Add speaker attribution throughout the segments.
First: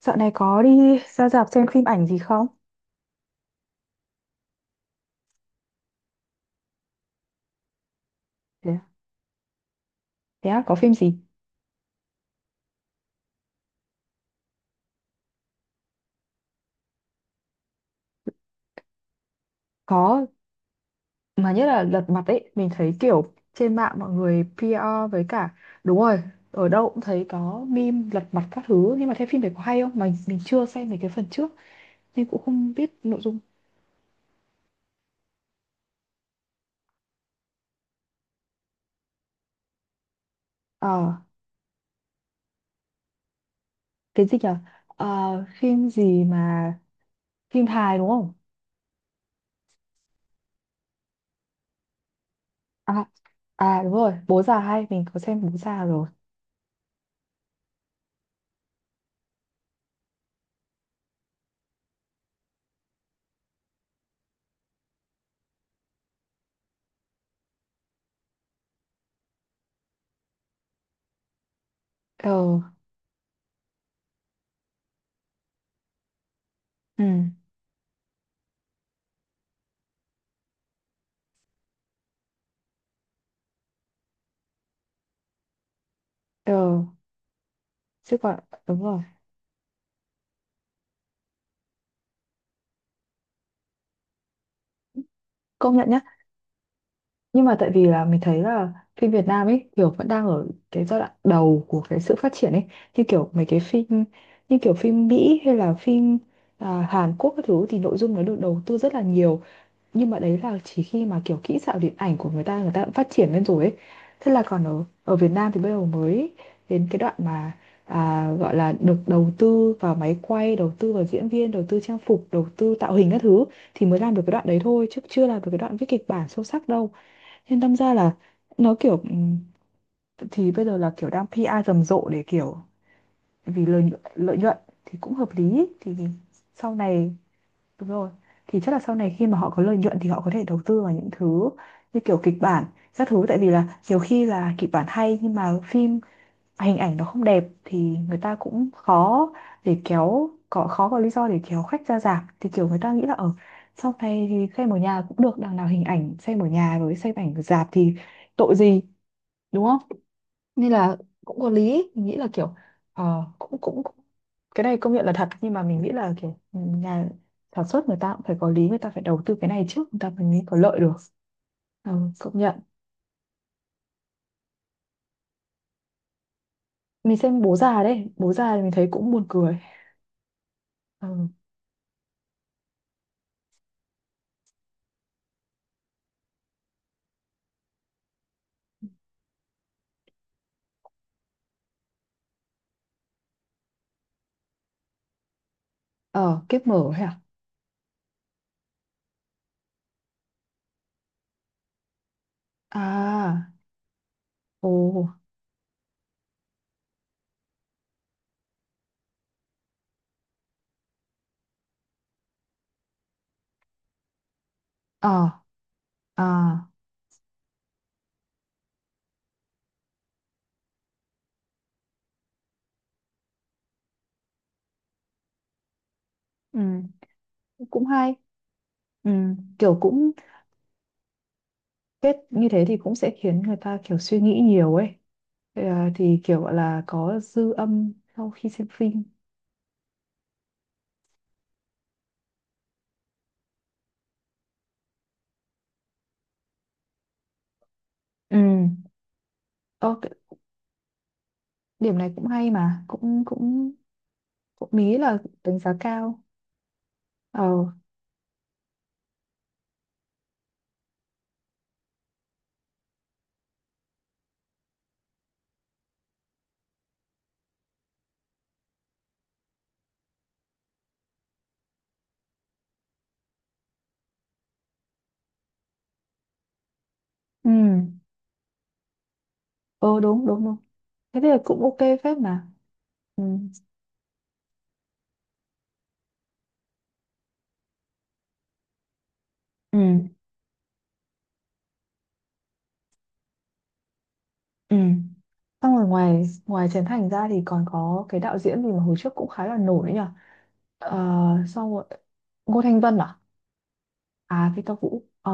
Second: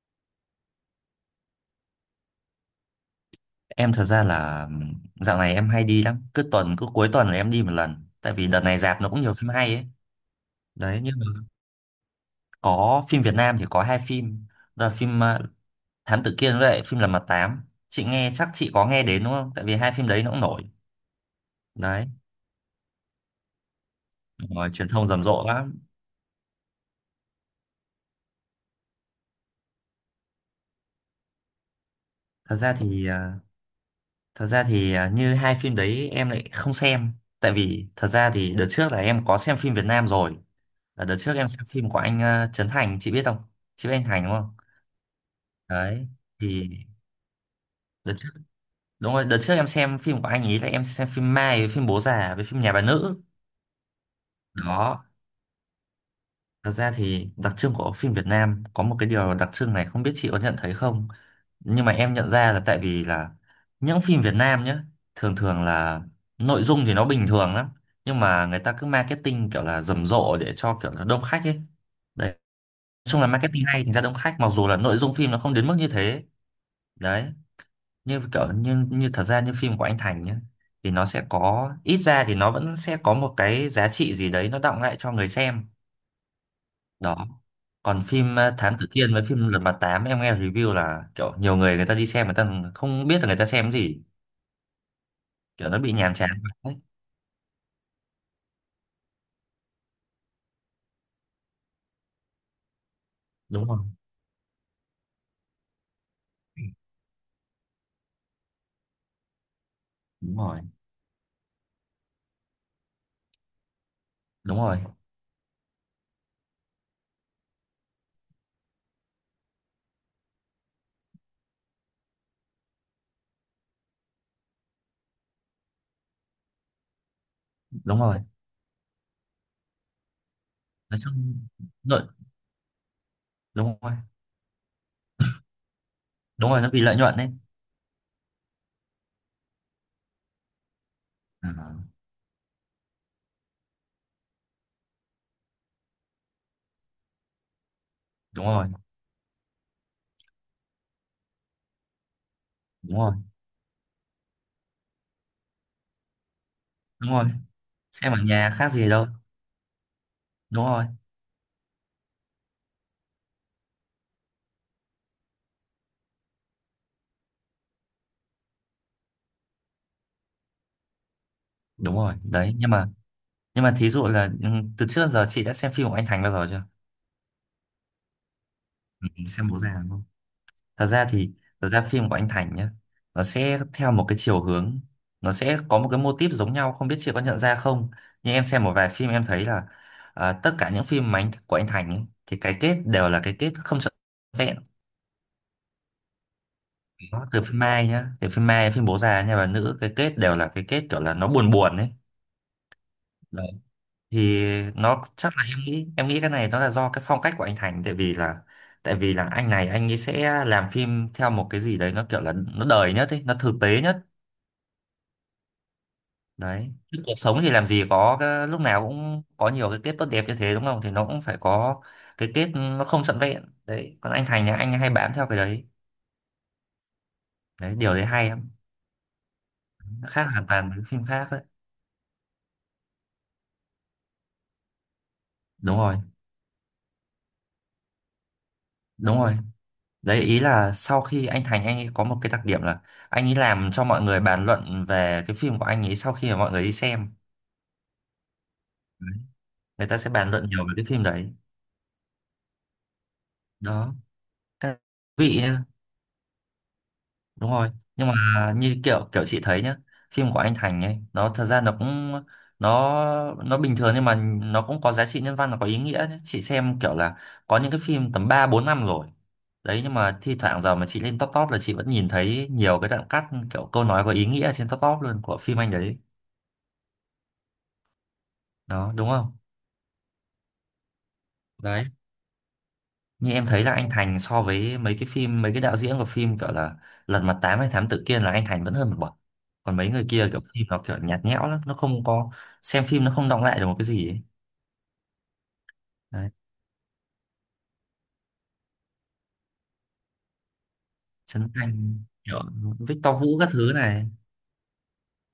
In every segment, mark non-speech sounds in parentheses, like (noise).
Speaker 1: Dạo này có đi ra rạp xem phim ảnh gì không?
Speaker 2: Em thật ra là dạo này em hay đi lắm, cứ tuần cứ cuối tuần là em đi một lần, tại vì đợt
Speaker 1: Thế,
Speaker 2: này
Speaker 1: à?
Speaker 2: rạp nó cũng nhiều phim hay ấy.
Speaker 1: Thế à, có phim
Speaker 2: Đấy,
Speaker 1: gì?
Speaker 2: nhưng mà có phim Việt Nam thì có hai phim, đó là phim Thám Tử Kiên với lại phim Lật Mặt Tám. Chị nghe chắc chị có nghe đến đúng không? Tại vì hai phim đấy
Speaker 1: Có,
Speaker 2: nó cũng nổi.
Speaker 1: mà nhất là lật
Speaker 2: Đấy,
Speaker 1: mặt ấy, mình thấy kiểu trên mạng mọi người
Speaker 2: rồi truyền
Speaker 1: PR
Speaker 2: thông rầm
Speaker 1: với
Speaker 2: rộ
Speaker 1: cả
Speaker 2: lắm.
Speaker 1: đúng rồi, ở đâu cũng thấy có meme lật mặt các thứ, nhưng mà thế phim đấy có hay không? Mà mình chưa xem mấy cái phần trước nên cũng
Speaker 2: Thật ra
Speaker 1: không biết
Speaker 2: thì
Speaker 1: nội
Speaker 2: ờ,
Speaker 1: dung.
Speaker 2: thật ra thì như hai phim đấy em lại không xem, tại vì thật ra thì đợt trước là em có xem phim Việt Nam rồi.
Speaker 1: Ờ,
Speaker 2: Là đợt trước em xem phim của anh Trấn Thành, chị biết không? Chị biết anh Thành
Speaker 1: cái
Speaker 2: đúng
Speaker 1: gì
Speaker 2: không?
Speaker 1: nhở? Ờ, phim
Speaker 2: Đấy
Speaker 1: gì
Speaker 2: thì
Speaker 1: mà phim hài đúng
Speaker 2: Đợt trước,
Speaker 1: không?
Speaker 2: đúng rồi, đợt trước em xem phim của anh ấy là em xem phim Mai với phim Bố Già với phim Nhà Bà
Speaker 1: À,
Speaker 2: Nữ.
Speaker 1: à đúng rồi, Bố già hay, mình
Speaker 2: Đó,
Speaker 1: có xem Bố già rồi.
Speaker 2: thật ra thì đặc trưng của phim Việt Nam có một cái điều đặc trưng này không biết chị có nhận thấy không? Nhưng mà em nhận ra là tại vì những phim Việt Nam nhá, thường thường là nội dung thì nó bình thường lắm, nhưng mà người ta cứ marketing kiểu là rầm rộ để cho kiểu là đông khách ấy. Đấy, nói
Speaker 1: Ờ,
Speaker 2: chung là marketing hay thành ra đông khách mặc dù là nội dung phim nó không đến mức như thế.
Speaker 1: ừ,
Speaker 2: Đấy, như kiểu như như thật ra như phim của anh Thành nhá thì nó sẽ có ít ra thì nó vẫn sẽ có một cái giá trị gì đấy nó đọng lại cho người xem.
Speaker 1: ờ,
Speaker 2: Đó, còn
Speaker 1: chứ
Speaker 2: phim
Speaker 1: còn
Speaker 2: Thám
Speaker 1: đúng
Speaker 2: Tử
Speaker 1: rồi.
Speaker 2: Kiên với phim Lật Mặt Tám em nghe review là kiểu nhiều người người ta đi xem người ta không biết là người ta xem cái gì, kiểu
Speaker 1: Công
Speaker 2: nó
Speaker 1: nhận
Speaker 2: bị nhàm chán. Đấy,
Speaker 1: nhưng mà tại vì là mình thấy là phim Việt Nam ấy kiểu vẫn đang ở cái giai đoạn đầu của cái sự phát triển ấy, như kiểu mấy cái
Speaker 2: đúng rồi,
Speaker 1: phim, như kiểu phim Mỹ hay là phim Hàn Quốc các thứ thì nội dung nó được đầu tư rất là nhiều, nhưng mà
Speaker 2: đúng
Speaker 1: đấy là
Speaker 2: rồi,
Speaker 1: chỉ khi mà kiểu kỹ xảo điện ảnh của người ta đã phát triển lên rồi ấy. Thế là
Speaker 2: đúng
Speaker 1: còn
Speaker 2: rồi,
Speaker 1: ở ở Việt Nam thì bây giờ mới đến cái đoạn mà, gọi là được đầu tư vào máy quay, đầu tư vào diễn viên, đầu tư trang phục, đầu tư tạo hình các thứ, thì mới làm được cái đoạn đấy thôi chứ chưa làm được cái đoạn viết kịch bản sâu sắc đâu. Nên đâm ra
Speaker 2: đúng
Speaker 1: là
Speaker 2: rồi,
Speaker 1: nó kiểu thì bây giờ là
Speaker 2: nói
Speaker 1: kiểu đang
Speaker 2: chung
Speaker 1: PR rầm
Speaker 2: lợi,
Speaker 1: rộ để kiểu vì
Speaker 2: đúng rồi,
Speaker 1: lợi nhuận thì cũng hợp lý ý. Thì
Speaker 2: đúng rồi, nó
Speaker 1: sau
Speaker 2: vì lợi
Speaker 1: này
Speaker 2: nhuận đấy.
Speaker 1: đúng rồi, thì chắc là sau này khi mà họ có lợi nhuận thì họ có thể đầu tư vào những thứ
Speaker 2: À,
Speaker 1: như kiểu kịch bản các thứ, tại vì là nhiều khi là kịch bản hay nhưng mà phim, hình ảnh nó không đẹp thì người ta
Speaker 2: đúng rồi,
Speaker 1: cũng khó để kéo, có khó có lý do để kéo khách ra rạp, thì kiểu người ta
Speaker 2: đúng
Speaker 1: nghĩ là
Speaker 2: rồi,
Speaker 1: ở sau này thì xem ở nhà cũng được, đằng nào hình ảnh xem ở nhà với
Speaker 2: đúng
Speaker 1: xem
Speaker 2: rồi,
Speaker 1: ảnh rạp thì
Speaker 2: xem ở nhà
Speaker 1: tội
Speaker 2: khác
Speaker 1: gì,
Speaker 2: gì đâu,
Speaker 1: đúng không?
Speaker 2: đúng
Speaker 1: Nên
Speaker 2: rồi,
Speaker 1: là cũng có lý, mình nghĩ là kiểu ờ, cũng, cũng cũng cái này công nhận là thật, nhưng mà mình nghĩ là kiểu nhà sản xuất người ta cũng phải có lý, người ta phải đầu tư cái này trước người ta mới có lợi được.
Speaker 2: đúng
Speaker 1: ừ,
Speaker 2: rồi.
Speaker 1: công
Speaker 2: Đấy
Speaker 1: nhận.
Speaker 2: nhưng mà, nhưng mà thí dụ là ừ, từ trước giờ chị đã xem phim của anh Thành bao giờ chưa?
Speaker 1: Mình xem bố già đấy, bố già thì mình thấy
Speaker 2: Ừ,
Speaker 1: cũng buồn
Speaker 2: xem
Speaker 1: cười.
Speaker 2: bố già đúng không? thật ra
Speaker 1: Ừ.
Speaker 2: thì thật ra phim của anh Thành nhá nó sẽ theo một cái chiều hướng, nó sẽ có một cái mô típ giống nhau, không biết chị có nhận ra không? Nhưng em xem một vài phim em thấy là à, tất cả những phim mà của anh Thành ấy, thì cái kết đều là cái kết không trọn vẹn.
Speaker 1: Ờ kiếp mở hả?
Speaker 2: Nó từ phim Mai nhá, từ phim Mai, phim bố già, nhà bà nữ, cái kết đều là cái kết kiểu là nó buồn buồn ấy.
Speaker 1: À à.
Speaker 2: Thì
Speaker 1: Ồ.
Speaker 2: nó chắc là, em nghĩ cái này nó là do cái phong cách của anh Thành, tại vì là anh này anh ấy sẽ làm phim theo một cái gì đấy nó kiểu là nó đời nhất ấy, nó thực tế nhất.
Speaker 1: Ờ. À.
Speaker 2: Đấy, chứ cuộc sống thì làm gì có cái, lúc nào cũng có nhiều cái kết tốt đẹp như thế đúng không, thì nó cũng phải có cái kết nó không trọn vẹn đấy, còn anh Thành thì anh hay bám theo cái đấy.
Speaker 1: Ừ.
Speaker 2: Đấy,
Speaker 1: Cũng
Speaker 2: điều đấy
Speaker 1: hay.
Speaker 2: hay lắm,
Speaker 1: Ừ. Kiểu cũng
Speaker 2: khác hoàn toàn với phim khác đấy.
Speaker 1: kết như thế thì cũng sẽ khiến người ta kiểu suy nghĩ nhiều ấy. Ờ,
Speaker 2: Đúng rồi,
Speaker 1: thì kiểu gọi là có dư âm sau khi xem phim.
Speaker 2: đúng rồi. Đấy, ý là sau khi anh Thành anh ấy có một cái đặc điểm là anh ấy làm cho mọi người bàn luận về cái phim của anh ấy sau khi mà mọi người đi xem.
Speaker 1: Ừ.
Speaker 2: Đấy. Người
Speaker 1: Ơ,
Speaker 2: ta sẽ
Speaker 1: cái-
Speaker 2: bàn luận nhiều về cái phim đấy.
Speaker 1: điểm này cũng hay mà cũng cũng
Speaker 2: Đó.
Speaker 1: cũng
Speaker 2: Cái
Speaker 1: mỹ là
Speaker 2: vị
Speaker 1: đánh giá cao. Ờ.
Speaker 2: đúng rồi, nhưng mà như kiểu kiểu chị thấy nhá, phim của anh Thành ấy nó thật ra nó cũng nó nó bình thường nhưng mà nó cũng có giá trị nhân văn, nó có ý nghĩa nhá. Chị xem kiểu là có những cái phim tầm ba bốn năm rồi đấy, nhưng mà thi thoảng giờ mà chị lên top top là chị vẫn nhìn thấy nhiều cái đoạn cắt kiểu câu nói có ý nghĩa trên top top luôn của phim anh đấy.
Speaker 1: Ừ.
Speaker 2: Đó, đúng không?
Speaker 1: Ờ đúng đúng đúng, thế thì cũng ok
Speaker 2: Đấy,
Speaker 1: phết mà. Ừ.
Speaker 2: như em thấy là anh Thành so với mấy cái phim mấy cái đạo diễn của phim kiểu là Lật Mặt Tám hay Thám Tử Kiên là anh Thành vẫn hơn một bậc, còn
Speaker 1: Ừ.
Speaker 2: mấy người kia kiểu phim nó kiểu nhạt nhẽo lắm, nó không có, xem phim nó không đọng lại được một cái gì ấy.
Speaker 1: Ừ. Xong rồi ngoài
Speaker 2: Đấy,
Speaker 1: ngoài Trấn Thành ra thì còn có cái đạo diễn gì mà hồi trước cũng khá là nổi nhỉ? ờ,
Speaker 2: Trấn
Speaker 1: xong rồi
Speaker 2: Thành kiểu
Speaker 1: Ngô Thanh Vân à?
Speaker 2: Victor Vũ các thứ này.
Speaker 1: À Victor Vũ. Ờ.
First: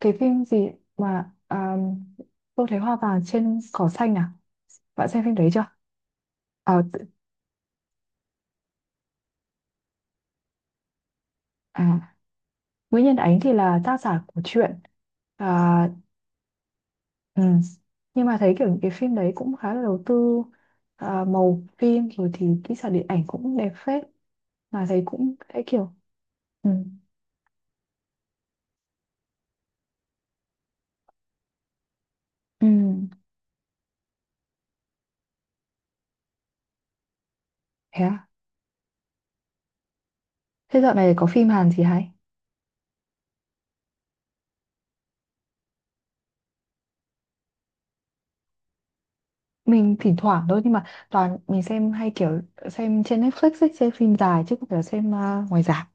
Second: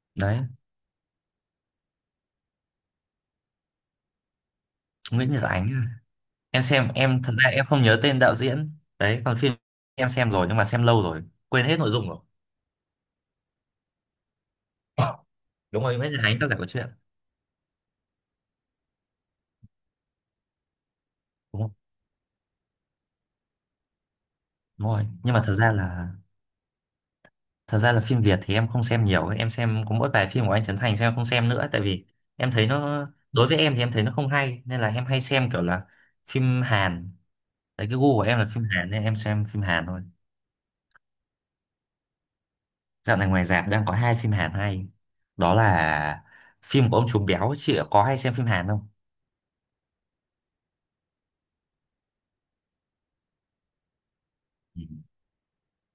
Speaker 1: Cái
Speaker 2: Đấy,
Speaker 1: phim gì mà, Tôi thấy hoa vàng trên cỏ xanh à? Bạn xem
Speaker 2: Nguyễn
Speaker 1: phim
Speaker 2: Nhật
Speaker 1: đấy chưa?
Speaker 2: Ánh à. Em
Speaker 1: Ờ,
Speaker 2: xem,
Speaker 1: tự-
Speaker 2: em thật ra em không nhớ tên đạo diễn đấy, còn phim em xem rồi nhưng mà xem lâu rồi quên hết nội
Speaker 1: à,
Speaker 2: dung rồi.
Speaker 1: Nguyễn Nhân Ánh thì là tác giả của truyện.
Speaker 2: Đúng
Speaker 1: À.
Speaker 2: rồi, Nguyễn Nhật Ánh tác giả của chuyện
Speaker 1: Ừ. Nhưng mà thấy kiểu những cái phim đấy cũng khá là đầu tư, màu
Speaker 2: đúng không?
Speaker 1: phim rồi thì kỹ xảo điện ảnh cũng đẹp phết mà,
Speaker 2: Đúng
Speaker 1: thấy
Speaker 2: rồi,
Speaker 1: cũng
Speaker 2: nhưng mà thật
Speaker 1: thấy
Speaker 2: ra
Speaker 1: kiểu.
Speaker 2: là,
Speaker 1: Ừ.
Speaker 2: thật ra là phim Việt thì em không xem nhiều ấy. Em xem có mỗi vài phim của anh Trấn Thành xem, em không xem nữa tại vì em
Speaker 1: Ừ.
Speaker 2: thấy nó, đối với em thì em thấy nó không hay, nên là em hay xem kiểu là phim Hàn. Đấy, cái
Speaker 1: Thế
Speaker 2: gu của
Speaker 1: à?
Speaker 2: em là phim Hàn nên em xem phim Hàn thôi.
Speaker 1: Thế dạo này có phim Hàn gì hay?
Speaker 2: Dạo này ngoài rạp đang có hai phim Hàn hay, đó là phim của ông Trùm Béo, chị có hay xem phim Hàn không?
Speaker 1: Mình thỉnh thoảng thôi, nhưng mà toàn mình xem hay kiểu xem trên Netflix ấy, xem phim dài chứ không phải là xem ngoài rạp.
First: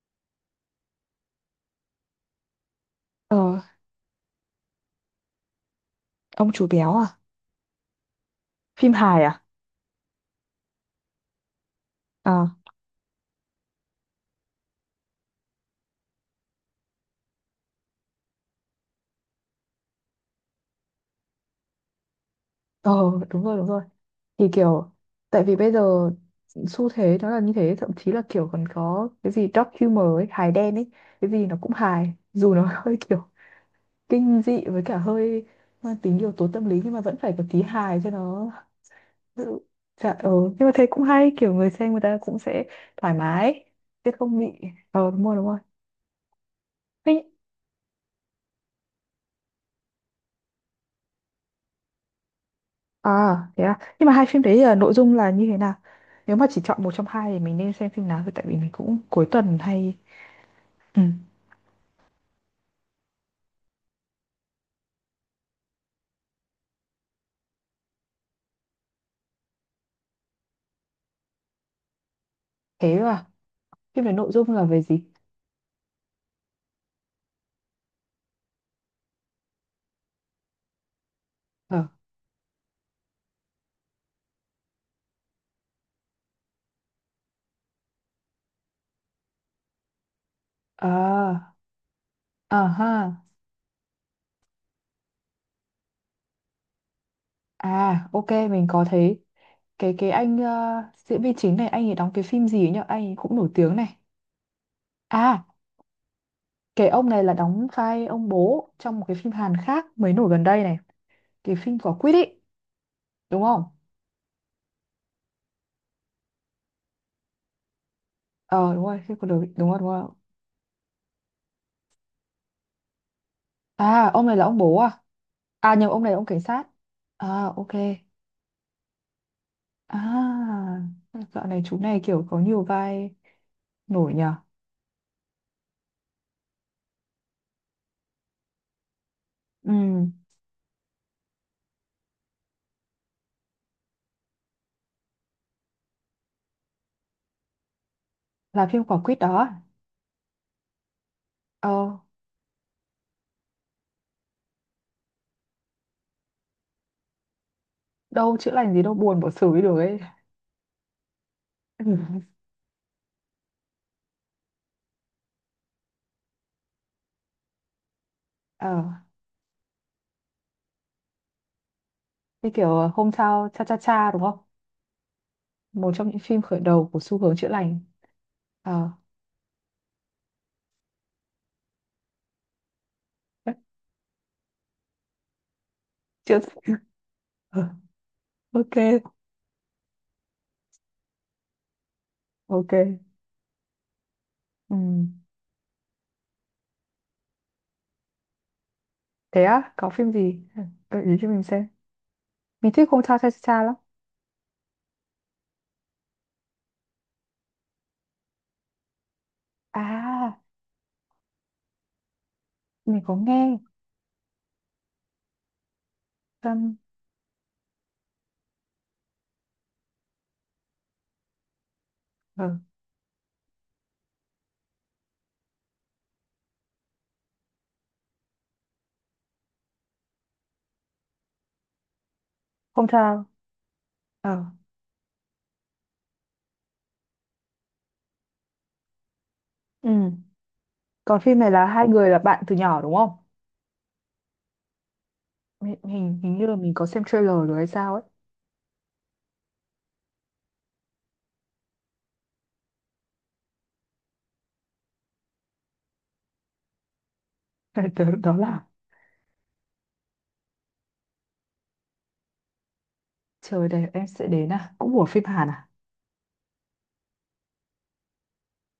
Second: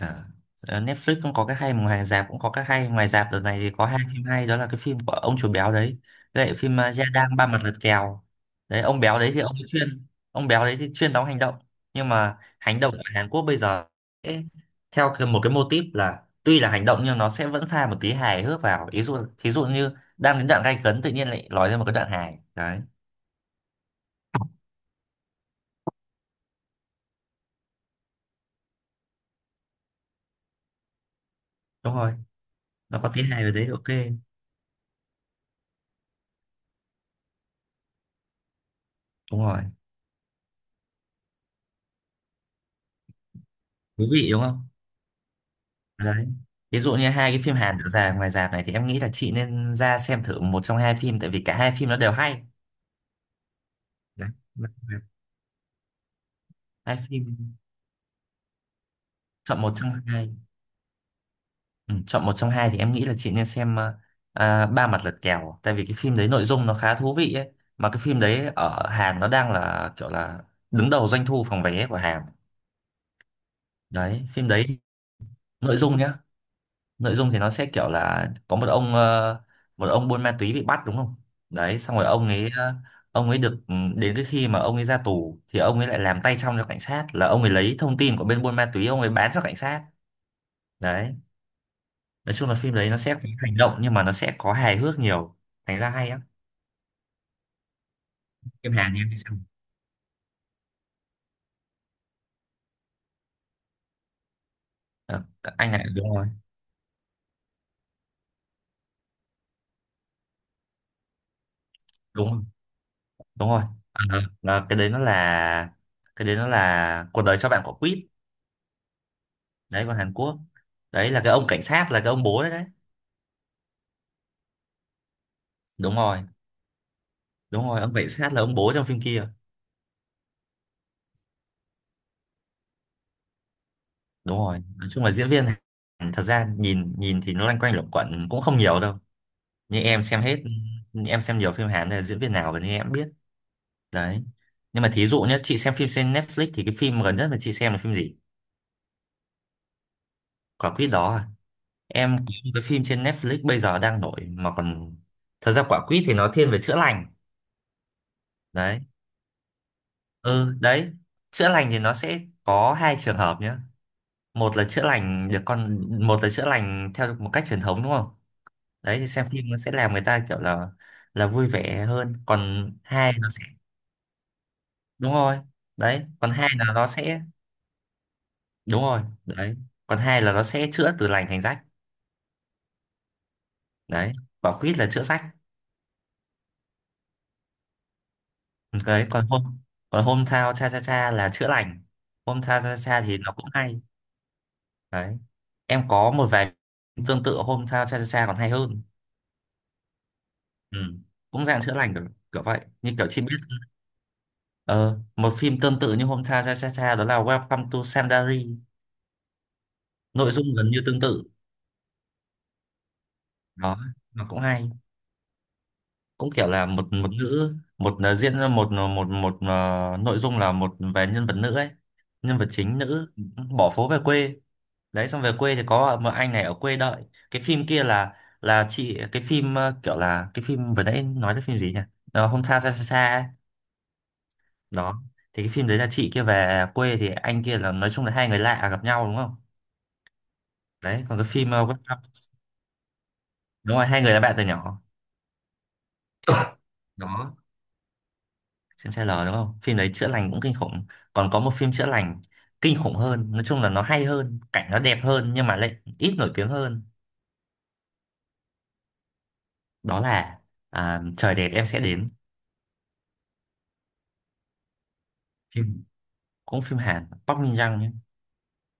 Speaker 2: À, ờ, Netflix cũng có cái hay mà ngoài rạp cũng có cái hay, ngoài rạp
Speaker 1: Ờ.
Speaker 2: đợt này thì có hai phim hay, đó là cái phim của ông chủ béo đấy với
Speaker 1: Ông
Speaker 2: lại
Speaker 1: chú
Speaker 2: phim
Speaker 1: béo
Speaker 2: Gia
Speaker 1: à?
Speaker 2: Đang ba mặt lật kèo. Đấy,
Speaker 1: Phim
Speaker 2: ông béo
Speaker 1: hài
Speaker 2: đấy thì
Speaker 1: à?
Speaker 2: ông ấy chuyên, ông béo đấy thì chuyên đóng hành động, nhưng mà
Speaker 1: À.
Speaker 2: hành động ở Hàn Quốc bây giờ sẽ theo một cái mô típ là tuy là hành động nhưng nó sẽ vẫn pha một tí hài hước vào, ví dụ thí dụ như đang đến đoạn gay cấn tự nhiên lại nói ra một cái đoạn hài đấy.
Speaker 1: Ờ đúng rồi đúng rồi, thì kiểu tại vì bây giờ xu thế nó là như thế, thậm chí là kiểu còn có cái gì dark humor ấy, hài đen ấy, cái gì nó cũng
Speaker 2: Đúng
Speaker 1: hài
Speaker 2: rồi,
Speaker 1: dù nó (laughs) hơi
Speaker 2: nó có tí
Speaker 1: kiểu
Speaker 2: hài vào đấy, ok,
Speaker 1: kinh dị với cả hơi mang tính yếu tố tâm lý nhưng mà vẫn phải có tí hài cho nó.
Speaker 2: đúng rồi,
Speaker 1: Dự- Dạ, ừ. Nhưng mà thấy cũng hay, kiểu người xem người ta cũng sẽ thoải mái
Speaker 2: thú
Speaker 1: chứ
Speaker 2: vị
Speaker 1: không
Speaker 2: đúng
Speaker 1: bị.
Speaker 2: không?
Speaker 1: Ờ đúng rồi đúng rồi.
Speaker 2: Đấy. Ví dụ như
Speaker 1: Thế-
Speaker 2: hai cái phim Hàn được ra ngoài rạp này thì em nghĩ là chị nên ra xem thử một trong hai phim, tại vì cả hai phim nó đều hay.
Speaker 1: à thế à, nhưng mà hai
Speaker 2: Đấy.
Speaker 1: phim đấy là nội dung là như thế nào? Nếu mà chỉ chọn một
Speaker 2: Hai
Speaker 1: trong
Speaker 2: phim,
Speaker 1: hai thì mình nên xem phim nào, thì tại vì mình cũng cuối tuần
Speaker 2: chọn một trong
Speaker 1: hay.
Speaker 2: hai.
Speaker 1: Ừ.
Speaker 2: Ừ, chọn một trong hai thì em nghĩ là chị nên xem Ba Mặt Lật Kèo, tại vì cái phim đấy nội dung nó khá thú vị ấy. Mà cái phim đấy ở Hàn nó đang là kiểu là đứng đầu doanh thu phòng vé của Hàn.
Speaker 1: Thế à, phim này
Speaker 2: Đấy,
Speaker 1: nội
Speaker 2: phim
Speaker 1: dung là
Speaker 2: đấy
Speaker 1: về gì?
Speaker 2: nội dung nhá. Nội dung thì nó sẽ kiểu là có một ông một ông buôn ma túy bị bắt đúng không, đấy
Speaker 1: Ờ.
Speaker 2: xong rồi ông ấy ông ấy được ừ, đến cái khi mà ông ấy ra tù thì ông ấy lại làm tay trong cho cảnh sát, là ông ấy lấy thông tin của bên buôn ma túy ông ấy bán cho cảnh sát. Đấy,
Speaker 1: à,
Speaker 2: nói chung là
Speaker 1: à
Speaker 2: phim đấy
Speaker 1: ha,
Speaker 2: nó sẽ có hành động nhưng mà nó sẽ có hài hước nhiều, thành ra hay á,
Speaker 1: à ok mình
Speaker 2: phim
Speaker 1: có
Speaker 2: Hàn thì em đi
Speaker 1: thấy
Speaker 2: xem.
Speaker 1: cái anh diễn viên chính này anh ấy đóng cái phim gì ấy nhở? Anh ấy cũng nổi tiếng này.
Speaker 2: Ờ,
Speaker 1: À.
Speaker 2: anh này đúng rồi,
Speaker 1: Cái ông này là đóng vai ông bố trong một cái phim Hàn khác mới nổi gần đây này. Cái phim quả quýt
Speaker 2: đúng
Speaker 1: ý,
Speaker 2: rồi,
Speaker 1: đúng
Speaker 2: đúng rồi.
Speaker 1: không?
Speaker 2: Ờ, ờ, là cái đấy nó là cuộc đời cho bạn quả quýt
Speaker 1: Ờ đúng rồi, phim của đời, đúng rồi,
Speaker 2: đấy,
Speaker 1: đúng
Speaker 2: của
Speaker 1: rồi.
Speaker 2: Hàn Quốc. Đấy là cái ông cảnh sát là cái ông bố đấy đấy.
Speaker 1: À, ông này là ông bố à? À nhầm,
Speaker 2: Đúng
Speaker 1: ông này là
Speaker 2: rồi,
Speaker 1: ông cảnh sát. À,
Speaker 2: đúng
Speaker 1: ok.
Speaker 2: rồi ông cảnh sát là ông bố trong phim kia.
Speaker 1: À, dạo này chú này kiểu có nhiều vai nổi nhờ.
Speaker 2: Đúng rồi, nói chung là diễn viên thật ra nhìn nhìn thì nó loanh quanh luẩn quẩn cũng không nhiều đâu,
Speaker 1: Ừ,
Speaker 2: nhưng em xem hết, em xem nhiều phim Hàn nên là diễn viên nào gần như em cũng biết. Đấy, nhưng mà thí dụ nhé, chị xem phim trên Netflix thì cái phim gần nhất mà chị xem là phim gì?
Speaker 1: là phim quả quýt đó. À?
Speaker 2: Quả quýt đó à?
Speaker 1: Ờ,
Speaker 2: Em có một cái phim trên Netflix bây giờ đang nổi mà còn, thật ra quả quýt thì nó thiên về chữa lành.
Speaker 1: đâu chữa lành
Speaker 2: Đấy,
Speaker 1: gì đâu, buồn bỏ xử đi được ấy. (laughs)
Speaker 2: ừ, đấy, chữa lành thì nó
Speaker 1: Ừ.
Speaker 2: sẽ có hai trường hợp nhé, một là chữa lành được con, một là chữa lành theo một cách truyền thống đúng không.
Speaker 1: Ờ,
Speaker 2: Đấy thì xem phim nó sẽ làm người ta kiểu là vui vẻ hơn,
Speaker 1: như
Speaker 2: còn
Speaker 1: kiểu hôm
Speaker 2: hai nó sẽ,
Speaker 1: sau cha cha cha đúng không?
Speaker 2: đúng rồi,
Speaker 1: Một
Speaker 2: đấy
Speaker 1: trong những
Speaker 2: còn
Speaker 1: phim
Speaker 2: hai
Speaker 1: khởi
Speaker 2: là nó
Speaker 1: đầu của xu
Speaker 2: sẽ,
Speaker 1: hướng chữa lành.
Speaker 2: đúng
Speaker 1: Ờ.
Speaker 2: rồi đấy còn hai là nó sẽ chữa từ lành thành rách.
Speaker 1: (laughs)
Speaker 2: Đấy, quả quýt là chữa rách.
Speaker 1: Chữa. Ờ, ok
Speaker 2: Đấy còn hôm, còn hôm thao cha cha cha là chữa lành, hôm thao
Speaker 1: ok.
Speaker 2: cha cha cha thì nó cũng hay.
Speaker 1: Ừ.
Speaker 2: Đấy, em có một vài tương tự hôm thao cha cha cha còn hay hơn.
Speaker 1: Thế á, có phim gì
Speaker 2: Ừ.
Speaker 1: gợi ý cho mình
Speaker 2: Cũng dạng
Speaker 1: xem?
Speaker 2: chữa lành kiểu vậy,
Speaker 1: Mình thích
Speaker 2: như kiểu
Speaker 1: Hometown
Speaker 2: chị
Speaker 1: Cha
Speaker 2: biết.
Speaker 1: cha cha lắm.
Speaker 2: Ờ Một phim tương tự như hôm thao cha cha cha đó là Welcome to Sandari. Nội
Speaker 1: À,
Speaker 2: dung gần như tương tự.
Speaker 1: mình có nghe.
Speaker 2: nó nó cũng hay, cũng kiểu là
Speaker 1: um,
Speaker 2: một một nữ, một diễn ra một ờ, một một ờ, nội dung là một về nhân vật nữ ấy, nhân vật
Speaker 1: ờ,
Speaker 2: chính nữ bỏ phố về quê. Đấy, xong về quê thì có một anh này ở quê đợi. Cái phim kia là chị cái phim kiểu là cái phim vừa nãy nói đến phim gì nhỉ? Hôm sao xa xa xa ấy.
Speaker 1: Hometown. Ờ.
Speaker 2: Đó thì cái phim đấy là chị kia về quê thì anh kia là, nói chung là hai người lạ gặp nhau đúng không.
Speaker 1: Ừ.
Speaker 2: Đấy còn
Speaker 1: Còn
Speaker 2: cái
Speaker 1: phim này
Speaker 2: phim
Speaker 1: là hai người là
Speaker 2: Welcome-.
Speaker 1: bạn từ nhỏ đúng không?
Speaker 2: Đúng rồi, hai người là bạn từ nhỏ.
Speaker 1: Hình hình như là mình có xem trailer
Speaker 2: Đó,
Speaker 1: rồi hay sao ấy.
Speaker 2: xem trailer đúng không, phim đấy chữa lành cũng kinh khủng. Còn có một phim chữa lành kinh khủng hơn, nói chung là nó hay hơn, cảnh nó đẹp hơn nhưng mà lại ít nổi tiếng hơn.
Speaker 1: (laughs) Đó, đó là
Speaker 2: Đó là, trời đẹp em sẽ đến.
Speaker 1: trời đẹp em sẽ đến, à cũng của phim Hàn à.
Speaker 2: phim Cũng phim Hàn, Park Min Young nhé.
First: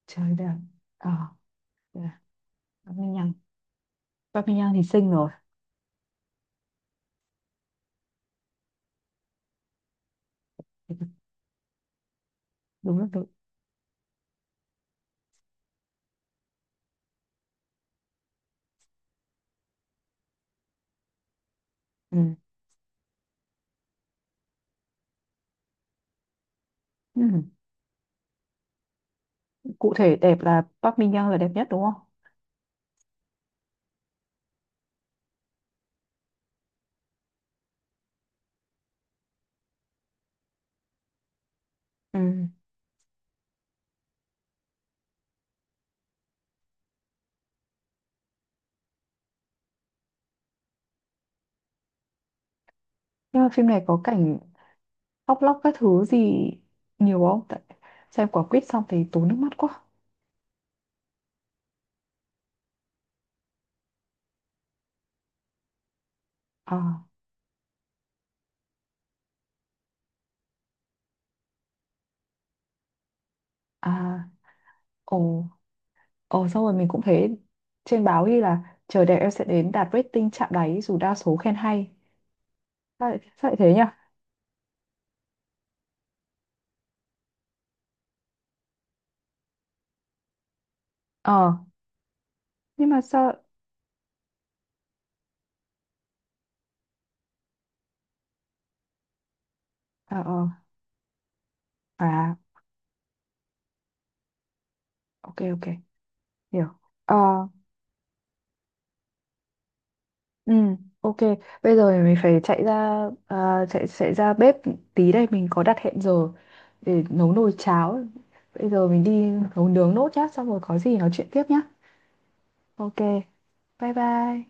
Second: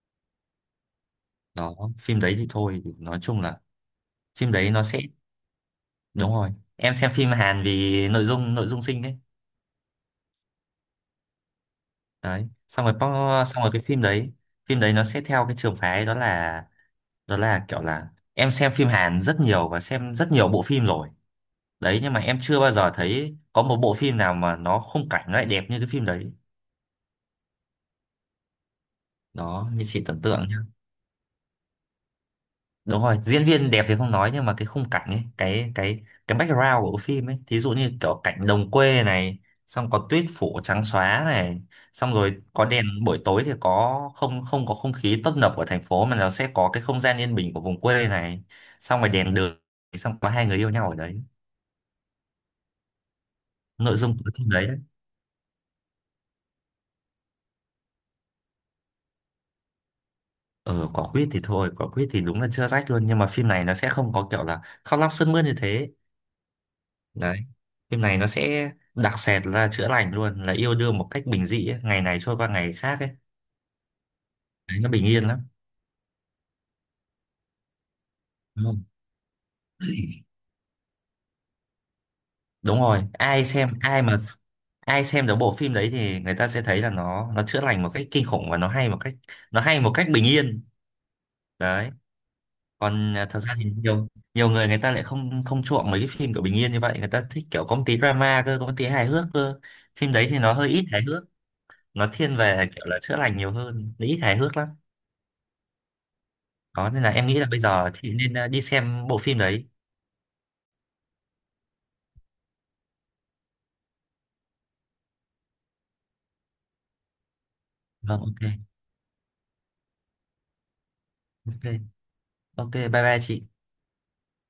Speaker 1: Trời đẹp. Ờ.
Speaker 2: Đó,
Speaker 1: À,
Speaker 2: phim đấy thì thôi
Speaker 1: Park Min
Speaker 2: nói
Speaker 1: Young.
Speaker 2: chung là,
Speaker 1: Park
Speaker 2: phim
Speaker 1: Min
Speaker 2: đấy
Speaker 1: Young thì
Speaker 2: nó sẽ,
Speaker 1: xinh rồi.
Speaker 2: đúng rồi, em xem phim Hàn vì nội dung, nội dung xinh đấy. Đấy xong rồi
Speaker 1: Đúng rồi đúng.
Speaker 2: Park- xong rồi cái phim đấy, phim đấy nó sẽ theo cái trường phái đó là, đó là kiểu là, em xem phim Hàn rất nhiều và xem rất nhiều bộ phim rồi. Đấy nhưng mà
Speaker 1: Ừ.
Speaker 2: em chưa bao giờ thấy có một bộ phim nào mà nó khung cảnh nó lại đẹp như cái phim đấy.
Speaker 1: Ừ.
Speaker 2: Đó, như
Speaker 1: Cụ
Speaker 2: chị
Speaker 1: thể
Speaker 2: tưởng
Speaker 1: đẹp
Speaker 2: tượng nhá,
Speaker 1: là Park Min Young là đẹp nhất đúng không?
Speaker 2: đúng rồi, diễn viên đẹp thì không nói, nhưng mà cái khung cảnh ấy, cái cái background của phim ấy, thí dụ như kiểu cảnh đồng quê này, xong có tuyết phủ trắng xóa này, xong rồi
Speaker 1: Ừ.
Speaker 2: có đèn buổi tối thì có không không có không khí tấp nập của thành phố mà nó sẽ có cái không gian yên bình của vùng quê này, xong rồi đèn đường, xong có hai người yêu nhau ở đấy.
Speaker 1: Nhưng mà phim này
Speaker 2: Nội
Speaker 1: có
Speaker 2: dung của cái
Speaker 1: cảnh
Speaker 2: phim đấy.
Speaker 1: khóc lóc các thứ gì nhiều không? Tại xem quả quýt xong thì tốn nước mắt quá.
Speaker 2: Ờ, quả quýt thì thôi, quả quýt thì đúng là chưa rách luôn, nhưng mà phim này nó sẽ không có kiểu là khóc lóc sướt mướt như thế.
Speaker 1: À.
Speaker 2: Đấy. Phim này nó sẽ đặc sệt là chữa lành luôn, là yêu đương một cách bình dị ấy. Ngày này trôi qua ngày khác ấy.
Speaker 1: À.
Speaker 2: Đấy, nó bình yên
Speaker 1: Ồ.
Speaker 2: lắm.
Speaker 1: Ồ xong rồi mình cũng thấy trên báo ghi
Speaker 2: Đúng
Speaker 1: là
Speaker 2: không?
Speaker 1: chờ đẹp em sẽ đến đạt rating chạm đáy dù đa số khen hay.
Speaker 2: Đúng rồi,
Speaker 1: Sao lại thế nhỉ?
Speaker 2: ai mà ai xem được bộ phim đấy thì người ta sẽ thấy là nó chữa lành một cách kinh khủng và nó hay một cách, nó hay một cách bình yên.
Speaker 1: Ờ,
Speaker 2: Đấy.
Speaker 1: nhưng mà
Speaker 2: Còn thật
Speaker 1: sao...
Speaker 2: ra thì nhiều nhiều người, người ta lại không không chuộng mấy cái phim kiểu bình yên như vậy, người ta thích kiểu có một tí drama cơ, có một tí hài hước cơ. Phim
Speaker 1: Ờ,
Speaker 2: đấy thì
Speaker 1: ờ,
Speaker 2: nó hơi ít hài hước, nó
Speaker 1: à,
Speaker 2: thiên về kiểu là chữa lành nhiều hơn, nó ít hài hước lắm.
Speaker 1: ok, ok, hiểu.
Speaker 2: Đó nên là
Speaker 1: Ờ.
Speaker 2: em nghĩ là bây giờ chị nên đi xem bộ phim đấy.
Speaker 1: Ừ, ok. Bây giờ thì mình phải chạy ra, à, chạy chạy ra bếp tí đây, mình có đặt hẹn giờ để nấu nồi cháo.
Speaker 2: Vâng, ok.
Speaker 1: Bây giờ mình đi nấu nướng nốt nhá, xong rồi có gì nói chuyện tiếp nhá.
Speaker 2: Ok, ok,
Speaker 1: Ok.
Speaker 2: bye bye chị.
Speaker 1: Bye bye.